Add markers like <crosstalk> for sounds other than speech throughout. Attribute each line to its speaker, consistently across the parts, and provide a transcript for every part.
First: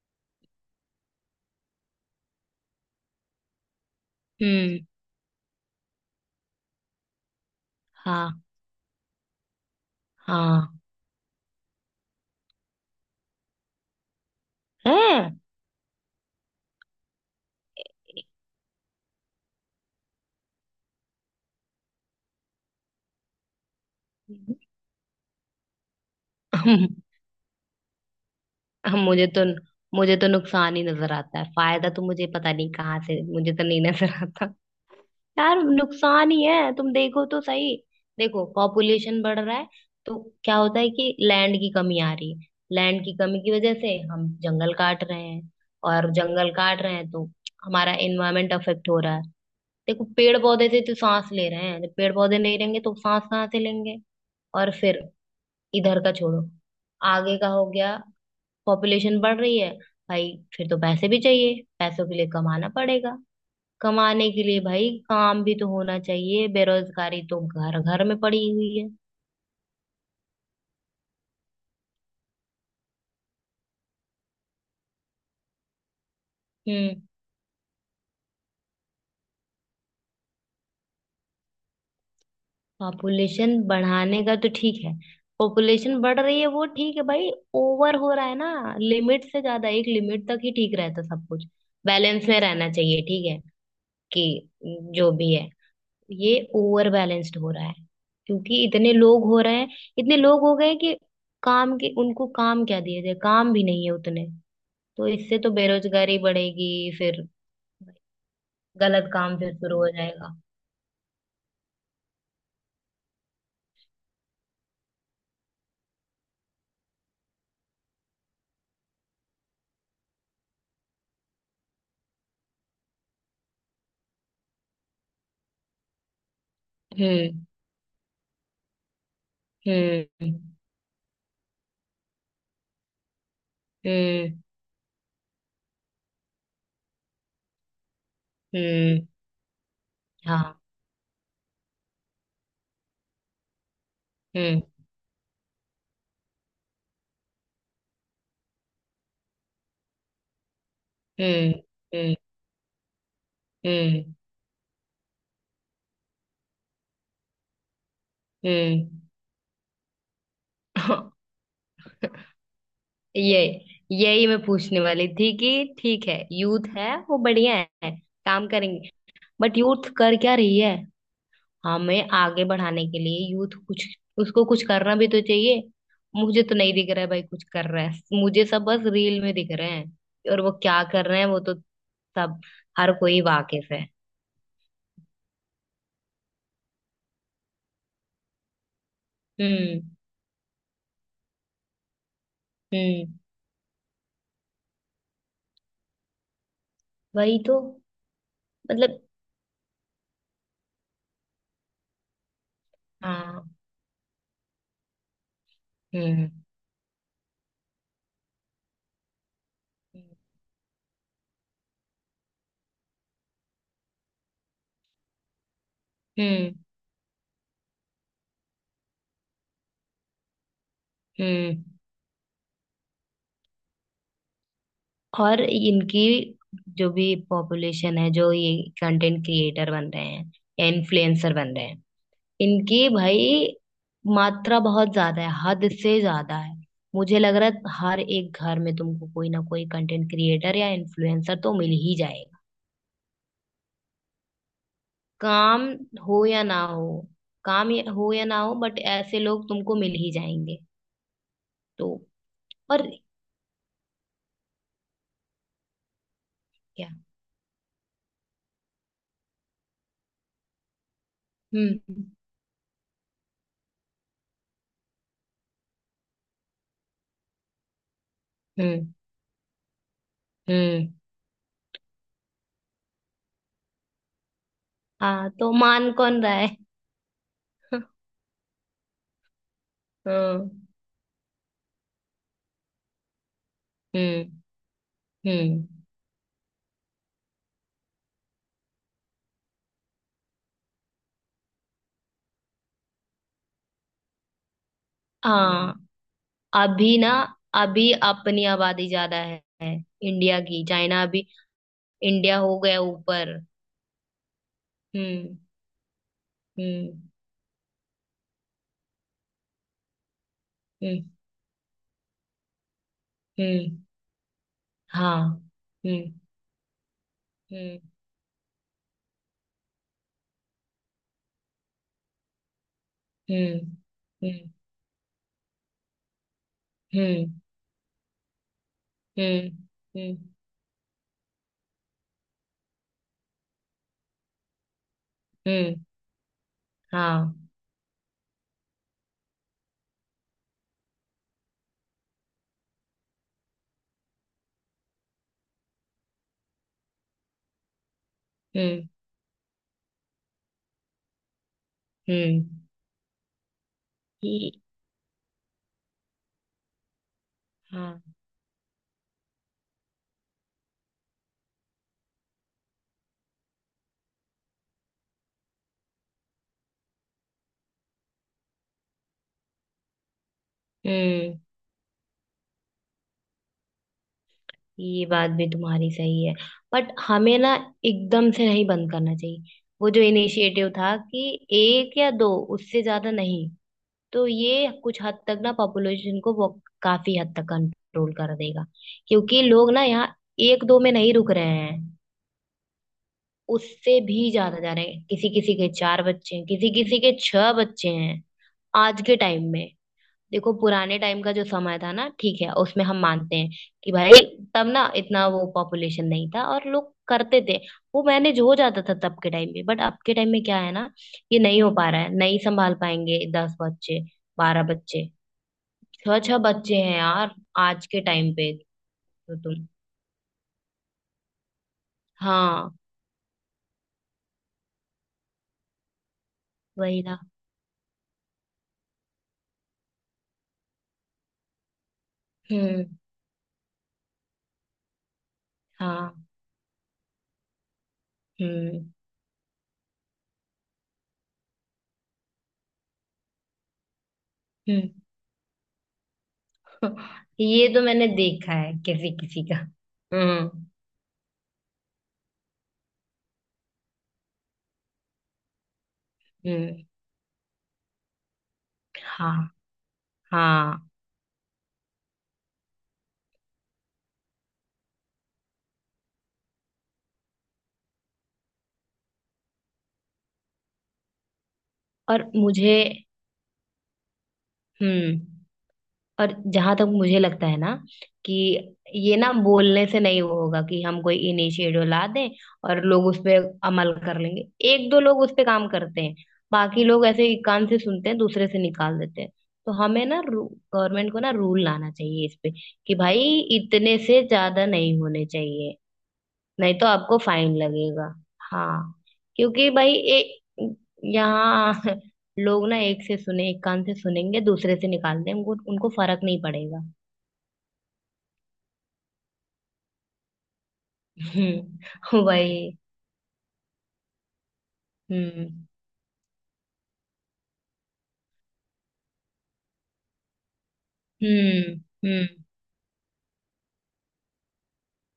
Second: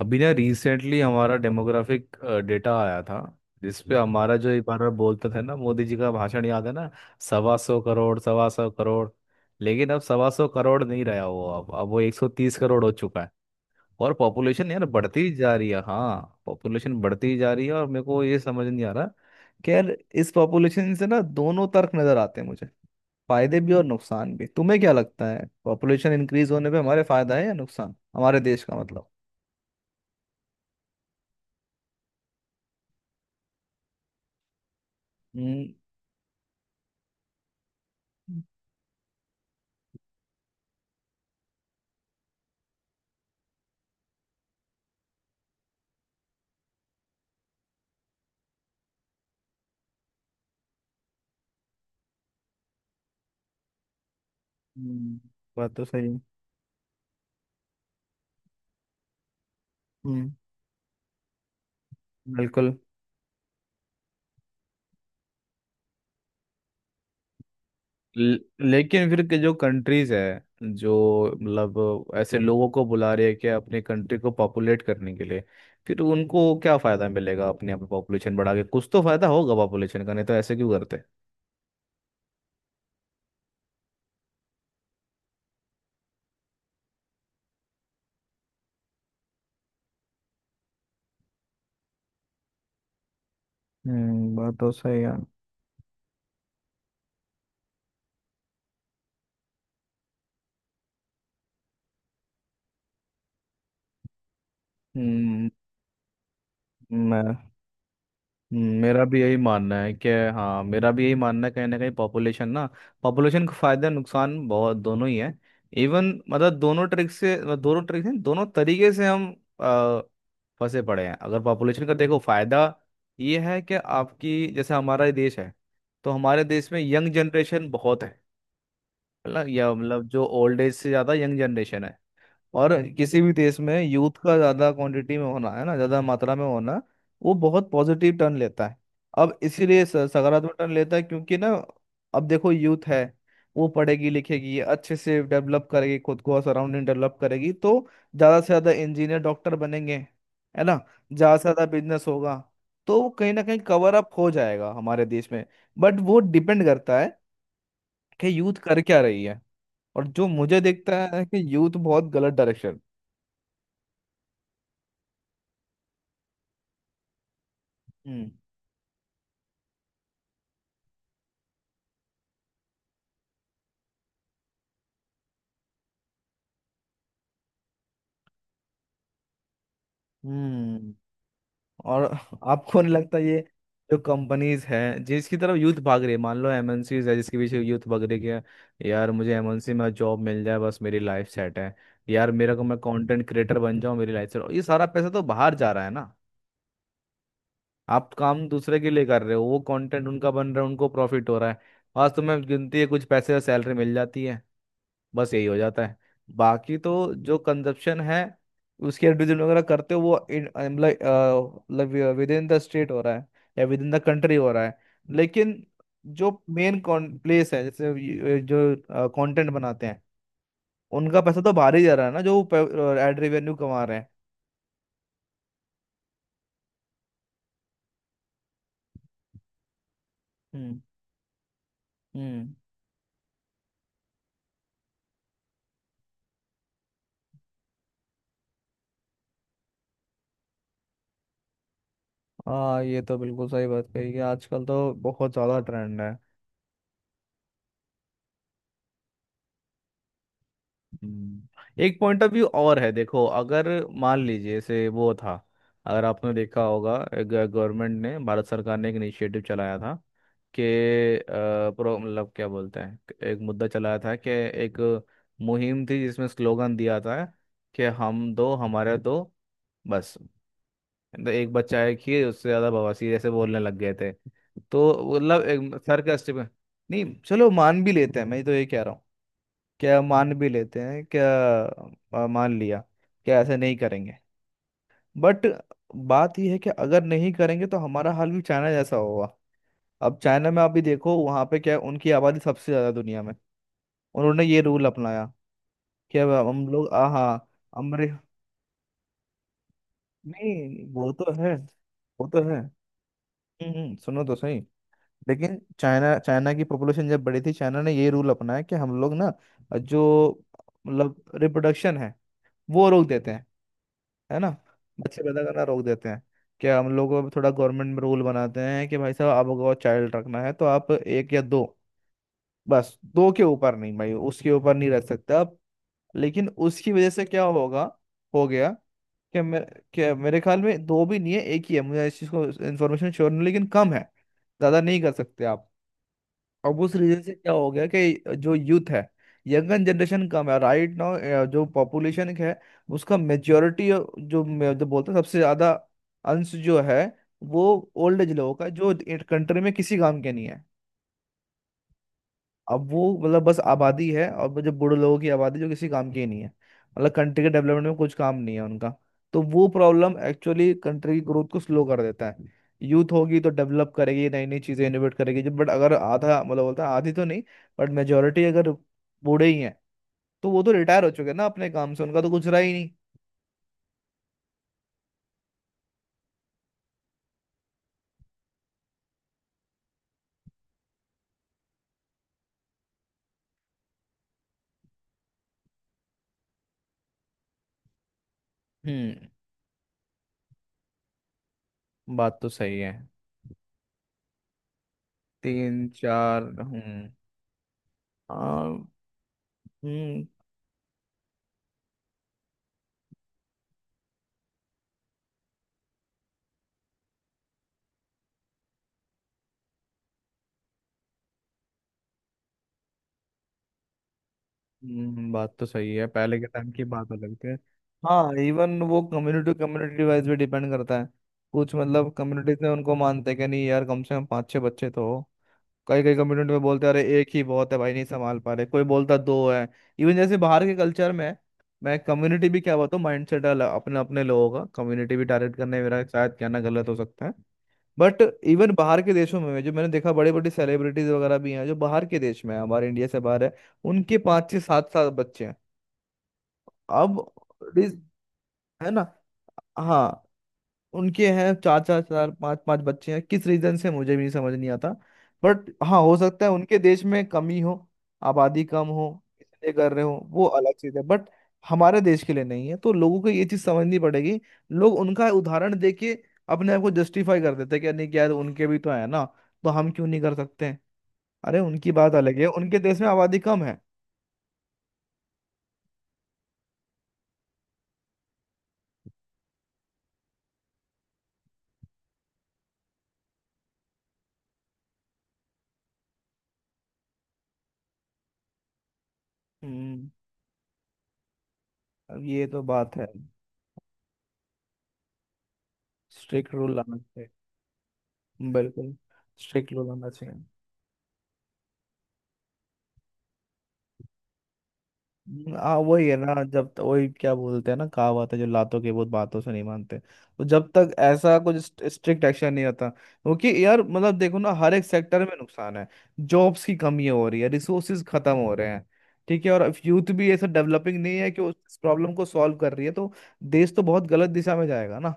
Speaker 1: अभी ना रिसेंटली हमारा डेमोग्राफिक डेटा आया था जिस पे हमारा जो एक
Speaker 2: हम्म।
Speaker 1: बार बोलते थे ना, मोदी जी का भाषण याद है ना? 125 करोड़,
Speaker 2: हाँ।
Speaker 1: 125 करोड़। लेकिन अब सवा सौ
Speaker 2: हाँ।
Speaker 1: करोड़ नहीं रहा, वो अब वो 130 करोड़ हो चुका है। और पॉपुलेशन यार बढ़ती ही
Speaker 2: है।
Speaker 1: जा रही है, हाँ पॉपुलेशन बढ़ती ही जा रही है। और मेरे को ये समझ नहीं आ रहा कि यार इस पॉपुलेशन से ना दोनों तर्क नजर आते हैं मुझे, फायदे भी और नुकसान भी। तुम्हें क्या लगता है, पॉपुलेशन इंक्रीज होने पे हमारे फायदा है या नुकसान हमारे देश का,
Speaker 2: <laughs>
Speaker 1: मतलब?
Speaker 2: मुझे तो मुझे तो नुकसान ही नजर आता है। फायदा तो मुझे पता नहीं कहाँ से, मुझे तो नहीं नजर आता। यार
Speaker 1: हम्म।
Speaker 2: नुकसान ही है, तुम देखो तो सही। देखो, पॉपुलेशन बढ़ रहा है तो क्या होता है कि लैंड की कमी आ रही है। लैंड की कमी की वजह से हम जंगल काट रहे हैं, और जंगल काट रहे हैं तो हमारा एनवायरमेंट अफेक्ट हो रहा है। देखो, पेड़ पौधे से तो सांस ले रहे हैं, पेड़ पौधे नहीं रहेंगे तो सांस कहाँ से लेंगे। और फिर
Speaker 1: हम्म, बात तो
Speaker 2: इधर का
Speaker 1: सही है।
Speaker 2: छोड़ो, आगे का हो गया। पॉपुलेशन बढ़ रही है
Speaker 1: हम्म।
Speaker 2: भाई। फिर तो पैसे भी चाहिए, पैसों के लिए कमाना
Speaker 1: बिल्कुल।
Speaker 2: पड़ेगा। कमाने के लिए भाई काम भी तो होना चाहिए, बेरोजगारी तो घर घर में
Speaker 1: ल-
Speaker 2: पड़ी हुई है।
Speaker 1: लेकिन फिर के जो कंट्रीज है, जो मतलब ऐसे लोगों को बुला रही है कि अपने कंट्री को पॉपुलेट करने के लिए, फिर उनको क्या
Speaker 2: हम्म।
Speaker 1: फायदा मिलेगा? अपने आप पॉपुलेशन बढ़ा के, कुछ तो फायदा होगा पॉपुलेशन का, नहीं तो ऐसे क्यों करते।
Speaker 2: पॉपुलेशन बढ़ाने का तो ठीक है, पॉपुलेशन बढ़ रही है वो ठीक है भाई। ओवर हो रहा है ना लिमिट से ज्यादा, एक लिमिट तक ही ठीक रहता सब कुछ। बैलेंस में रहना चाहिए ठीक है कि
Speaker 1: हम्म, बात तो सही
Speaker 2: जो
Speaker 1: है।
Speaker 2: भी है। ये ओवर बैलेंस्ड हो रहा है क्योंकि इतने लोग हो रहे हैं। इतने लोग हो गए कि काम के उनको काम क्या दिए जाए, काम भी नहीं है उतने। तो इससे
Speaker 1: हम्म,
Speaker 2: तो बेरोजगारी बढ़ेगी। फिर
Speaker 1: मैं मेरा
Speaker 2: गलत
Speaker 1: भी यही
Speaker 2: काम फिर
Speaker 1: मानना
Speaker 2: शुरू हो
Speaker 1: है कि
Speaker 2: जाएगा।
Speaker 1: हाँ, मेरा भी यही मानना है कहीं ना कहीं पॉपुलेशन ना, पॉपुलेशन को फायदा नुकसान बहुत दोनों ही है। इवन मतलब दोनों ट्रिक से, मतलब दोनों ट्रिक से दोनों तरीके से हम अ, फंसे पड़े हैं। अगर पॉपुलेशन का देखो, फायदा ये है कि आपकी जैसे हमारा ये देश है, तो हमारे देश में यंग
Speaker 2: हम्म।
Speaker 1: जनरेशन बहुत है। मतलब या मतलब जो
Speaker 2: हम्म।
Speaker 1: ओल्ड एज से ज़्यादा यंग जनरेशन है। और किसी भी देश में यूथ
Speaker 2: हम्म।
Speaker 1: का ज्यादा क्वांटिटी में होना है ना, ज्यादा मात्रा में होना, वो बहुत पॉजिटिव टर्न लेता है।
Speaker 2: हम्म।
Speaker 1: अब इसीलिए
Speaker 2: हाँ।
Speaker 1: सकारात्मक टर्न लेता है क्योंकि ना अब देखो, यूथ है, वो पढ़ेगी लिखेगी
Speaker 2: हम्म।
Speaker 1: अच्छे से, डेवलप करेगी खुद को, सराउंडिंग डेवलप करेगी, तो ज्यादा से ज्यादा इंजीनियर डॉक्टर बनेंगे, है ना। ज्यादा से
Speaker 2: हम्म।
Speaker 1: ज्यादा बिजनेस
Speaker 2: हम्म।
Speaker 1: होगा। तो वो कहीं ना कहीं कवर अप
Speaker 2: हम्म।
Speaker 1: हो जाएगा हमारे देश में। बट वो डिपेंड करता है कि यूथ कर
Speaker 2: हम्म।
Speaker 1: क्या रही है। और जो मुझे दिखता है
Speaker 2: <laughs>
Speaker 1: कि यूथ बहुत गलत डायरेक्शन।
Speaker 2: ये यही मैं पूछने वाली थी कि ठीक है, यूथ है वो बढ़िया है,
Speaker 1: हम्म।
Speaker 2: काम करेंगे, बट यूथ कर क्या रही है। हमें आगे बढ़ाने के लिए यूथ कुछ, उसको कुछ करना भी तो चाहिए। मुझे तो नहीं दिख रहा है भाई कुछ कर रहा है, मुझे सब बस रील में दिख रहे हैं, और वो क्या
Speaker 1: हम्म।
Speaker 2: कर रहे हैं वो तो
Speaker 1: और
Speaker 2: सब
Speaker 1: आपको नहीं
Speaker 2: हर
Speaker 1: लगता,
Speaker 2: कोई
Speaker 1: ये
Speaker 2: वाकिफ है।
Speaker 1: जो कंपनीज हैं जिसकी तरफ यूथ भाग रही है, मान लो एमएनसीज है जिसके पीछे यूथ भाग रही है, कि यार मुझे एमएनसी
Speaker 2: हम्म।
Speaker 1: में जॉब मिल जाए, बस मेरी लाइफ सेट है। यार मेरे को, मैं
Speaker 2: हम्म।
Speaker 1: कंटेंट क्रिएटर बन जाऊं मेरी लाइफ सेट, ये सारा पैसा तो बाहर जा रहा है ना।
Speaker 2: वही तो।
Speaker 1: आप काम दूसरे के
Speaker 2: मतलब
Speaker 1: लिए कर रहे हो, वो कंटेंट उनका बन रहा है, उनको प्रॉफिट हो रहा है। आज तुम्हें गिनती है कुछ पैसे
Speaker 2: हाँ।
Speaker 1: सैलरी मिल जाती है, बस यही हो जाता है।
Speaker 2: हम्म।
Speaker 1: बाकी तो जो कंजप्शन है, उसके एडवर्टीजमेंट वगैरह करते हो,
Speaker 2: हम्म।
Speaker 1: वो मतलब विद इन द स्टेट हो रहा है या विद इन द कंट्री हो रहा है। लेकिन जो
Speaker 2: हम्म।
Speaker 1: मेन प्लेस है, जैसे जो कंटेंट बनाते हैं, उनका पैसा तो
Speaker 2: हम्म।
Speaker 1: बाहर ही जा रहा है ना, जो एड रेवेन्यू कमा रहे हैं।
Speaker 2: और इनकी जो भी पॉपुलेशन है जो ये कंटेंट क्रिएटर बन रहे हैं,
Speaker 1: हम्म।
Speaker 2: इन्फ्लुएंसर बन रहे हैं,
Speaker 1: हम्म।
Speaker 2: इनकी भाई मात्रा बहुत ज्यादा है, हद से ज्यादा है। मुझे लग रहा है हर एक घर में तुमको कोई ना कोई कंटेंट क्रिएटर या इन्फ्लुएंसर तो मिल ही जाएगा।
Speaker 1: हाँ, ये तो बिल्कुल सही बात कही कि आजकल तो बहुत ज्यादा
Speaker 2: काम
Speaker 1: ट्रेंड है।
Speaker 2: हो या ना हो, हो या ना हो बट ऐसे लोग तुमको मिल ही जाएंगे।
Speaker 1: हम्म,
Speaker 2: तो
Speaker 1: एक पॉइंट ऑफ व्यू और
Speaker 2: और
Speaker 1: है। देखो अगर मान लीजिए जैसे वो था, अगर आपने देखा
Speaker 2: क्या।
Speaker 1: होगा, गवर्नमेंट ने, भारत सरकार ने एक इनिशिएटिव चलाया था कि अ,
Speaker 2: हम्म।
Speaker 1: प्रो मतलब क्या बोलते हैं, एक मुद्दा चलाया था कि एक मुहिम थी जिसमें स्लोगन दिया था कि हम दो
Speaker 2: हम्म।
Speaker 1: हमारे दो, बस।
Speaker 2: हम्म।
Speaker 1: तो एक बच्चा है कि उससे ज्यादा बवासीर, ऐसे बोलने लग गए थे। तो
Speaker 2: हाँ,
Speaker 1: मतलब
Speaker 2: तो
Speaker 1: एक
Speaker 2: मान कौन रहा
Speaker 1: सरकास्टिक।
Speaker 2: है।
Speaker 1: नहीं चलो मान भी
Speaker 2: <laughs>
Speaker 1: लेते हैं, मैं तो ये कह रहा हूँ क्या, मान भी
Speaker 2: हम्म।
Speaker 1: लेते हैं क्या, मान लिया क्या, ऐसे नहीं करेंगे।
Speaker 2: हम्म।
Speaker 1: बट
Speaker 2: हम्म।
Speaker 1: बात यह है कि अगर नहीं करेंगे तो हमारा हाल भी चाइना जैसा होगा। अब चाइना में आप भी देखो वहाँ पे क्या है, उनकी आबादी सबसे ज़्यादा दुनिया में। उन्होंने ये रूल अपनाया
Speaker 2: हाँ।
Speaker 1: कि अब हम लोग
Speaker 2: अभी ना
Speaker 1: हाँ,
Speaker 2: अभी
Speaker 1: अमरे,
Speaker 2: अपनी आबादी ज्यादा है। इंडिया की
Speaker 1: नहीं,
Speaker 2: चाइना
Speaker 1: वो
Speaker 2: अभी।
Speaker 1: तो है, वो
Speaker 2: इंडिया
Speaker 1: तो
Speaker 2: हो
Speaker 1: है।
Speaker 2: गया ऊपर।
Speaker 1: हम्म। सुनो तो सही।
Speaker 2: हम्म।
Speaker 1: लेकिन चाइना चाइना की पॉपुलेशन
Speaker 2: हम्म।
Speaker 1: जब बड़ी थी, चाइना ने ये रूल अपनाया कि हम लोग ना जो
Speaker 2: हम्म।
Speaker 1: मतलब रिप्रोडक्शन है वो रोक देते हैं,
Speaker 2: हम्म।
Speaker 1: है ना,
Speaker 2: हाँ।
Speaker 1: बच्चे पैदा करना रोक देते
Speaker 2: हम्म।
Speaker 1: हैं। क्या हम लोग अब थोड़ा
Speaker 2: हम्म।
Speaker 1: गवर्नमेंट में रूल बनाते हैं कि भाई साहब आपको चाइल्ड रखना है तो आप एक या दो, बस, दो के ऊपर
Speaker 2: हम्म।
Speaker 1: नहीं भाई, उसके
Speaker 2: हम्म।
Speaker 1: ऊपर नहीं रख सकते आप। लेकिन उसकी वजह से
Speaker 2: हम्म।
Speaker 1: क्या होगा, हो गया कि
Speaker 2: हम्म।
Speaker 1: कि
Speaker 2: हम्म।
Speaker 1: मेरे ख्याल में दो भी नहीं है एक ही है, मुझे इस चीज़ को इन्फॉर्मेशन श्योर नहीं लेकिन कम है, ज़्यादा नहीं कर सकते आप।
Speaker 2: हम्म।
Speaker 1: अब उस रीजन से
Speaker 2: हाँ।
Speaker 1: क्या हो गया कि जो यूथ है, यंगन जनरेशन कम है, राइट नाउ जो पॉपुलेशन है उसका मेच्योरिटी, जो बोलते हैं सबसे ज्यादा अंश जो है, वो ओल्ड एज लोगों का है,
Speaker 2: हम्म।
Speaker 1: जो कंट्री में किसी काम के नहीं है।
Speaker 2: हम्म।
Speaker 1: अब वो मतलब बस आबादी है, और
Speaker 2: ये।
Speaker 1: वो जो बूढ़े लोगों की आबादी जो किसी काम की ही नहीं है, मतलब कंट्री के डेवलपमेंट में
Speaker 2: हाँ।
Speaker 1: कुछ काम नहीं है उनका। तो वो प्रॉब्लम एक्चुअली कंट्री की ग्रोथ को स्लो कर देता है। यूथ होगी तो डेवलप करेगी, नई नई चीजें इनोवेट करेगी जब, बट अगर आधा मतलब बोलता है आधी तो नहीं, बट मेजोरिटी अगर बूढ़े ही हैं तो वो तो रिटायर हो चुके हैं
Speaker 2: हम्म।
Speaker 1: ना अपने काम से, उनका तो कुछ रहा ही नहीं।
Speaker 2: ये बात भी तुम्हारी सही है, बट हमें ना एकदम से नहीं बंद करना चाहिए। वो जो इनिशिएटिव था कि एक या दो, उससे ज्यादा नहीं, तो ये कुछ हद तक ना पॉपुलेशन को बहुत काफी हद तक कंट्रोल कर देगा,
Speaker 1: हम्म,
Speaker 2: क्योंकि लोग ना यहाँ एक दो में नहीं रुक रहे हैं,
Speaker 1: बात तो सही है।
Speaker 2: उससे भी ज्यादा जा रहे हैं। किसी किसी के
Speaker 1: तीन
Speaker 2: चार बच्चे
Speaker 1: चार,
Speaker 2: हैं, किसी किसी
Speaker 1: हम्म।
Speaker 2: के छह बच्चे हैं
Speaker 1: आ,
Speaker 2: आज के टाइम में।
Speaker 1: हम्म।
Speaker 2: देखो पुराने टाइम का जो समय था ना, ठीक है, उसमें हम मानते हैं कि भाई तब ना इतना वो पॉपुलेशन नहीं था और लोग करते थे, वो मैनेज हो जाता था तब के टाइम में, बट अब के टाइम में क्या है ना, ये नहीं हो पा रहा है, नहीं संभाल पाएंगे दस बच्चे, बारह बच्चे।
Speaker 1: बात तो सही है,
Speaker 2: छह
Speaker 1: पहले
Speaker 2: छह
Speaker 1: के टाइम
Speaker 2: बच्चे
Speaker 1: की
Speaker 2: हैं
Speaker 1: बात अलग
Speaker 2: यार
Speaker 1: थी।
Speaker 2: आज के टाइम
Speaker 1: हाँ,
Speaker 2: पे।
Speaker 1: इवन वो
Speaker 2: तो
Speaker 1: कम्युनिटी,
Speaker 2: तुम।
Speaker 1: कम्युनिटी वाइज भी डिपेंड करता है। कुछ मतलब कम्युनिटीज में
Speaker 2: हाँ,
Speaker 1: उनको मानते हैं कि नहीं यार, कम से कम पाँच छह बच्चे तो हो। कई कई कम्युनिटी में बोलते हैं अरे
Speaker 2: वही ना।
Speaker 1: एक ही बहुत है भाई, नहीं संभाल पा रहे। कोई बोलता दो है। इवन जैसे बाहर के कल्चर में, मैं कम्युनिटी भी क्या
Speaker 2: हम्म।
Speaker 1: बताऊँ, माइंड सेट अपने अपने लोगों का, कम्युनिटी भी टारगेट करने में मेरा
Speaker 2: हाँ।
Speaker 1: शायद कहना गलत हो सकता है। बट इवन
Speaker 2: हम्म।
Speaker 1: बाहर के देशों में जो मैंने देखा, बड़े बड़े सेलिब्रिटीज वगैरह भी हैं जो बाहर के देश में है, हमारे इंडिया से बाहर है, उनके पाँच से सात
Speaker 2: हम्म।
Speaker 1: सात बच्चे हैं।
Speaker 2: <laughs>
Speaker 1: अब
Speaker 2: ये तो
Speaker 1: इस-
Speaker 2: मैंने देखा है
Speaker 1: है ना,
Speaker 2: किसी किसी का।
Speaker 1: हाँ,
Speaker 2: हम्म।
Speaker 1: उनके हैं चार चार चार पांच पांच बच्चे हैं। किस रीजन से मुझे भी नहीं समझ नहीं आता, बट हाँ, हो सकता है उनके
Speaker 2: हम्म।
Speaker 1: देश में कमी हो, आबादी कम हो,
Speaker 2: हाँ।
Speaker 1: इसलिए कर रहे हो वो अलग
Speaker 2: हाँ,
Speaker 1: चीज है। बट हमारे देश के लिए नहीं है तो लोगों को ये चीज समझनी पड़ेगी। लोग उनका उदाहरण देके अपने आप को जस्टिफाई कर देते हैं कि, "अरे नहीं क्या यार, उनके भी तो है ना, तो हम क्यों नहीं कर सकते हैं? अरे उनकी बात
Speaker 2: और
Speaker 1: अलग है,
Speaker 2: मुझे।
Speaker 1: उनके देश में आबादी कम है।"
Speaker 2: हम्म। और जहां तक मुझे लगता है ना, कि ये ना बोलने से नहीं वो होगा कि हम कोई इनिशिएटिव ला दें और लोग उस पे अमल कर लेंगे। एक दो लोग उस पे काम करते हैं, बाकी लोग ऐसे एक कान से सुनते हैं दूसरे से निकाल देते हैं। तो हमें
Speaker 1: हम्म,
Speaker 2: ना गवर्नमेंट को ना रूल लाना
Speaker 1: अब
Speaker 2: चाहिए इस
Speaker 1: ये
Speaker 2: पे
Speaker 1: तो
Speaker 2: कि
Speaker 1: बात है,
Speaker 2: भाई इतने से ज्यादा नहीं होने चाहिए,
Speaker 1: स्ट्रिक्ट रूल
Speaker 2: नहीं तो
Speaker 1: लाना
Speaker 2: आपको
Speaker 1: चाहिए।
Speaker 2: फाइन लगेगा।
Speaker 1: बिल्कुल,
Speaker 2: हाँ, क्योंकि
Speaker 1: स्ट्रिक्ट रूल
Speaker 2: भाई
Speaker 1: लाना चाहिए।
Speaker 2: यहाँ <laughs> लोग ना एक कान से सुनेंगे दूसरे से निकाल देंगे, उनको
Speaker 1: हाँ
Speaker 2: उनको
Speaker 1: वही है
Speaker 2: फर्क नहीं
Speaker 1: ना, जब तक,
Speaker 2: पड़ेगा।
Speaker 1: वही क्या बोलते हैं ना, कहावत है जो लातों के भूत बातों से नहीं मानते, तो जब तक
Speaker 2: <laughs>
Speaker 1: ऐसा कुछ
Speaker 2: हम्म।
Speaker 1: स्ट्रिक्ट एक्शन नहीं
Speaker 2: वही।
Speaker 1: होता, क्योंकि यार मतलब देखो ना हर एक सेक्टर में
Speaker 2: हम्म।
Speaker 1: नुकसान है, जॉब्स की कमी हो रही है, रिसोर्सेज खत्म हो रहे हैं, ठीक है, और यूथ भी ऐसा डेवलपिंग नहीं है कि
Speaker 2: हम्म।
Speaker 1: उस प्रॉब्लम को
Speaker 2: हम्म।
Speaker 1: सॉल्व कर रही है, तो देश तो बहुत गलत दिशा में जाएगा ना।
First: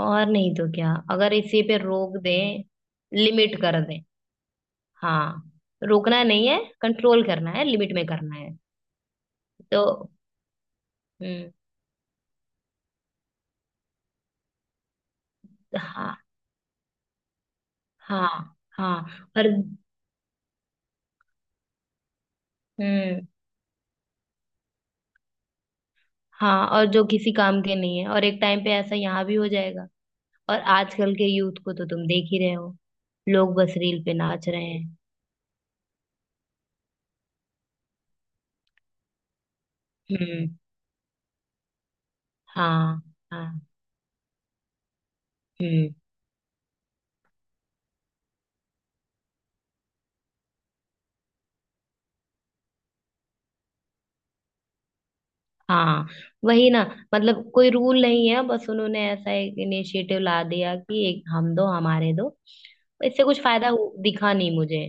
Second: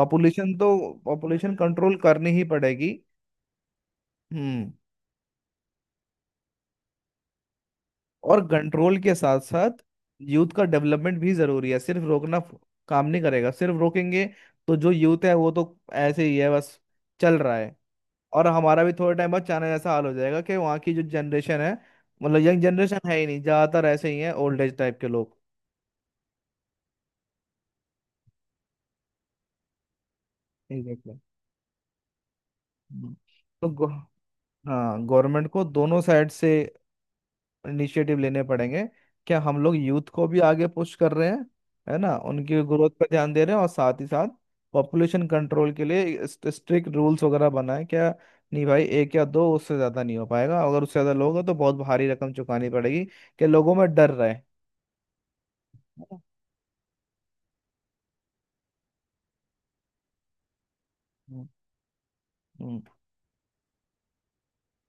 Speaker 2: और नहीं तो
Speaker 1: तो,
Speaker 2: क्या, अगर
Speaker 1: पॉपुलेशन
Speaker 2: इसी पे
Speaker 1: कंट्रोल
Speaker 2: रोक
Speaker 1: करनी ही
Speaker 2: दें,
Speaker 1: पड़ेगी।
Speaker 2: लिमिट कर दें।
Speaker 1: हम्म,
Speaker 2: हाँ, रोकना नहीं है, कंट्रोल करना है, लिमिट में करना
Speaker 1: और
Speaker 2: है।
Speaker 1: कंट्रोल के साथ साथ
Speaker 2: तो
Speaker 1: यूथ का डेवलपमेंट भी
Speaker 2: हम्म।
Speaker 1: जरूरी है, सिर्फ रोकना काम नहीं करेगा, सिर्फ रोकेंगे तो जो यूथ है वो तो
Speaker 2: हाँ।
Speaker 1: ऐसे ही है, बस चल रहा है।
Speaker 2: हाँ।
Speaker 1: और हमारा भी
Speaker 2: हाँ,
Speaker 1: थोड़े टाइम बाद
Speaker 2: और।
Speaker 1: चाइना जैसा हाल हो जाएगा, कि वहाँ की जो जनरेशन है, मतलब यंग जनरेशन है ही
Speaker 2: हम्म।
Speaker 1: नहीं, ज्यादातर ऐसे ही है ओल्ड एज टाइप के लोग।
Speaker 2: हाँ, और जो किसी काम के नहीं है, और एक टाइम पे ऐसा यहाँ भी हो जाएगा। और आजकल
Speaker 1: एग्जैक्टली,
Speaker 2: के यूथ को तो तुम देख ही रहे हो, लोग
Speaker 1: तो
Speaker 2: बस रील पे नाच रहे हैं।
Speaker 1: हाँ, गवर्नमेंट को दोनों साइड से इनिशिएटिव लेने पड़ेंगे। क्या हम लोग यूथ को भी
Speaker 2: हम्म।
Speaker 1: आगे पुश कर रहे हैं, है ना, उनकी ग्रोथ
Speaker 2: हाँ।
Speaker 1: पर ध्यान दे रहे हैं,
Speaker 2: हाँ।
Speaker 1: और साथ ही साथ पॉपुलेशन कंट्रोल के
Speaker 2: हम्म।
Speaker 1: लिए स्ट्रिक्ट रूल्स वगैरह बनाए क्या। नहीं भाई, एक या दो, उससे ज़्यादा नहीं हो पाएगा, अगर उससे ज़्यादा लोग हैं तो बहुत भारी रकम चुकानी पड़ेगी, कि लोगों में डर रहे।
Speaker 2: हाँ, वही ना। मतलब कोई रूल नहीं है, बस उन्होंने ऐसा एक इनिशिएटिव ला दिया कि एक,
Speaker 1: हम्म।
Speaker 2: हम दो हमारे दो,
Speaker 1: हम्म।
Speaker 2: इससे कुछ फायदा दिखा नहीं मुझे।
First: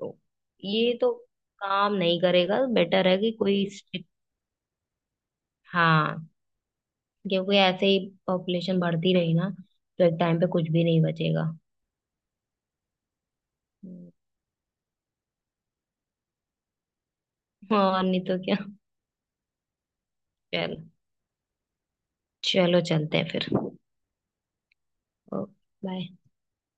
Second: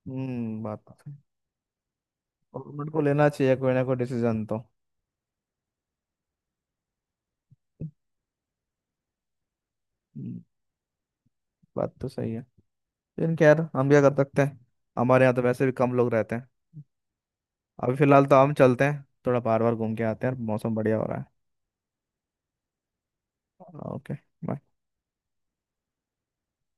Speaker 2: तो
Speaker 1: बात
Speaker 2: ये
Speaker 1: तो
Speaker 2: तो
Speaker 1: सही।
Speaker 2: काम नहीं करेगा,
Speaker 1: गवर्नमेंट को
Speaker 2: बेटर है
Speaker 1: लेना
Speaker 2: कि
Speaker 1: चाहिए
Speaker 2: कोई
Speaker 1: कोई ना कोई
Speaker 2: स्ट्रिक्ट।
Speaker 1: डिसीजन तो।
Speaker 2: हाँ, क्योंकि ऐसे ही पॉपुलेशन बढ़ती रही ना तो एक
Speaker 1: हम्म,
Speaker 2: टाइम पे कुछ भी नहीं बचेगा।
Speaker 1: बात तो सही है, लेकिन खैर हम क्या
Speaker 2: हम्म,
Speaker 1: कर सकते हैं, हमारे यहाँ तो वैसे भी कम लोग रहते हैं। अभी
Speaker 2: और नहीं
Speaker 1: फिलहाल तो
Speaker 2: तो
Speaker 1: हम
Speaker 2: क्या।
Speaker 1: चलते हैं, थोड़ा बार बार घूम के आते हैं, मौसम
Speaker 2: चलो,
Speaker 1: बढ़िया हो रहा
Speaker 2: चलो चलते हैं फिर।
Speaker 1: है, ओके।
Speaker 2: बाय।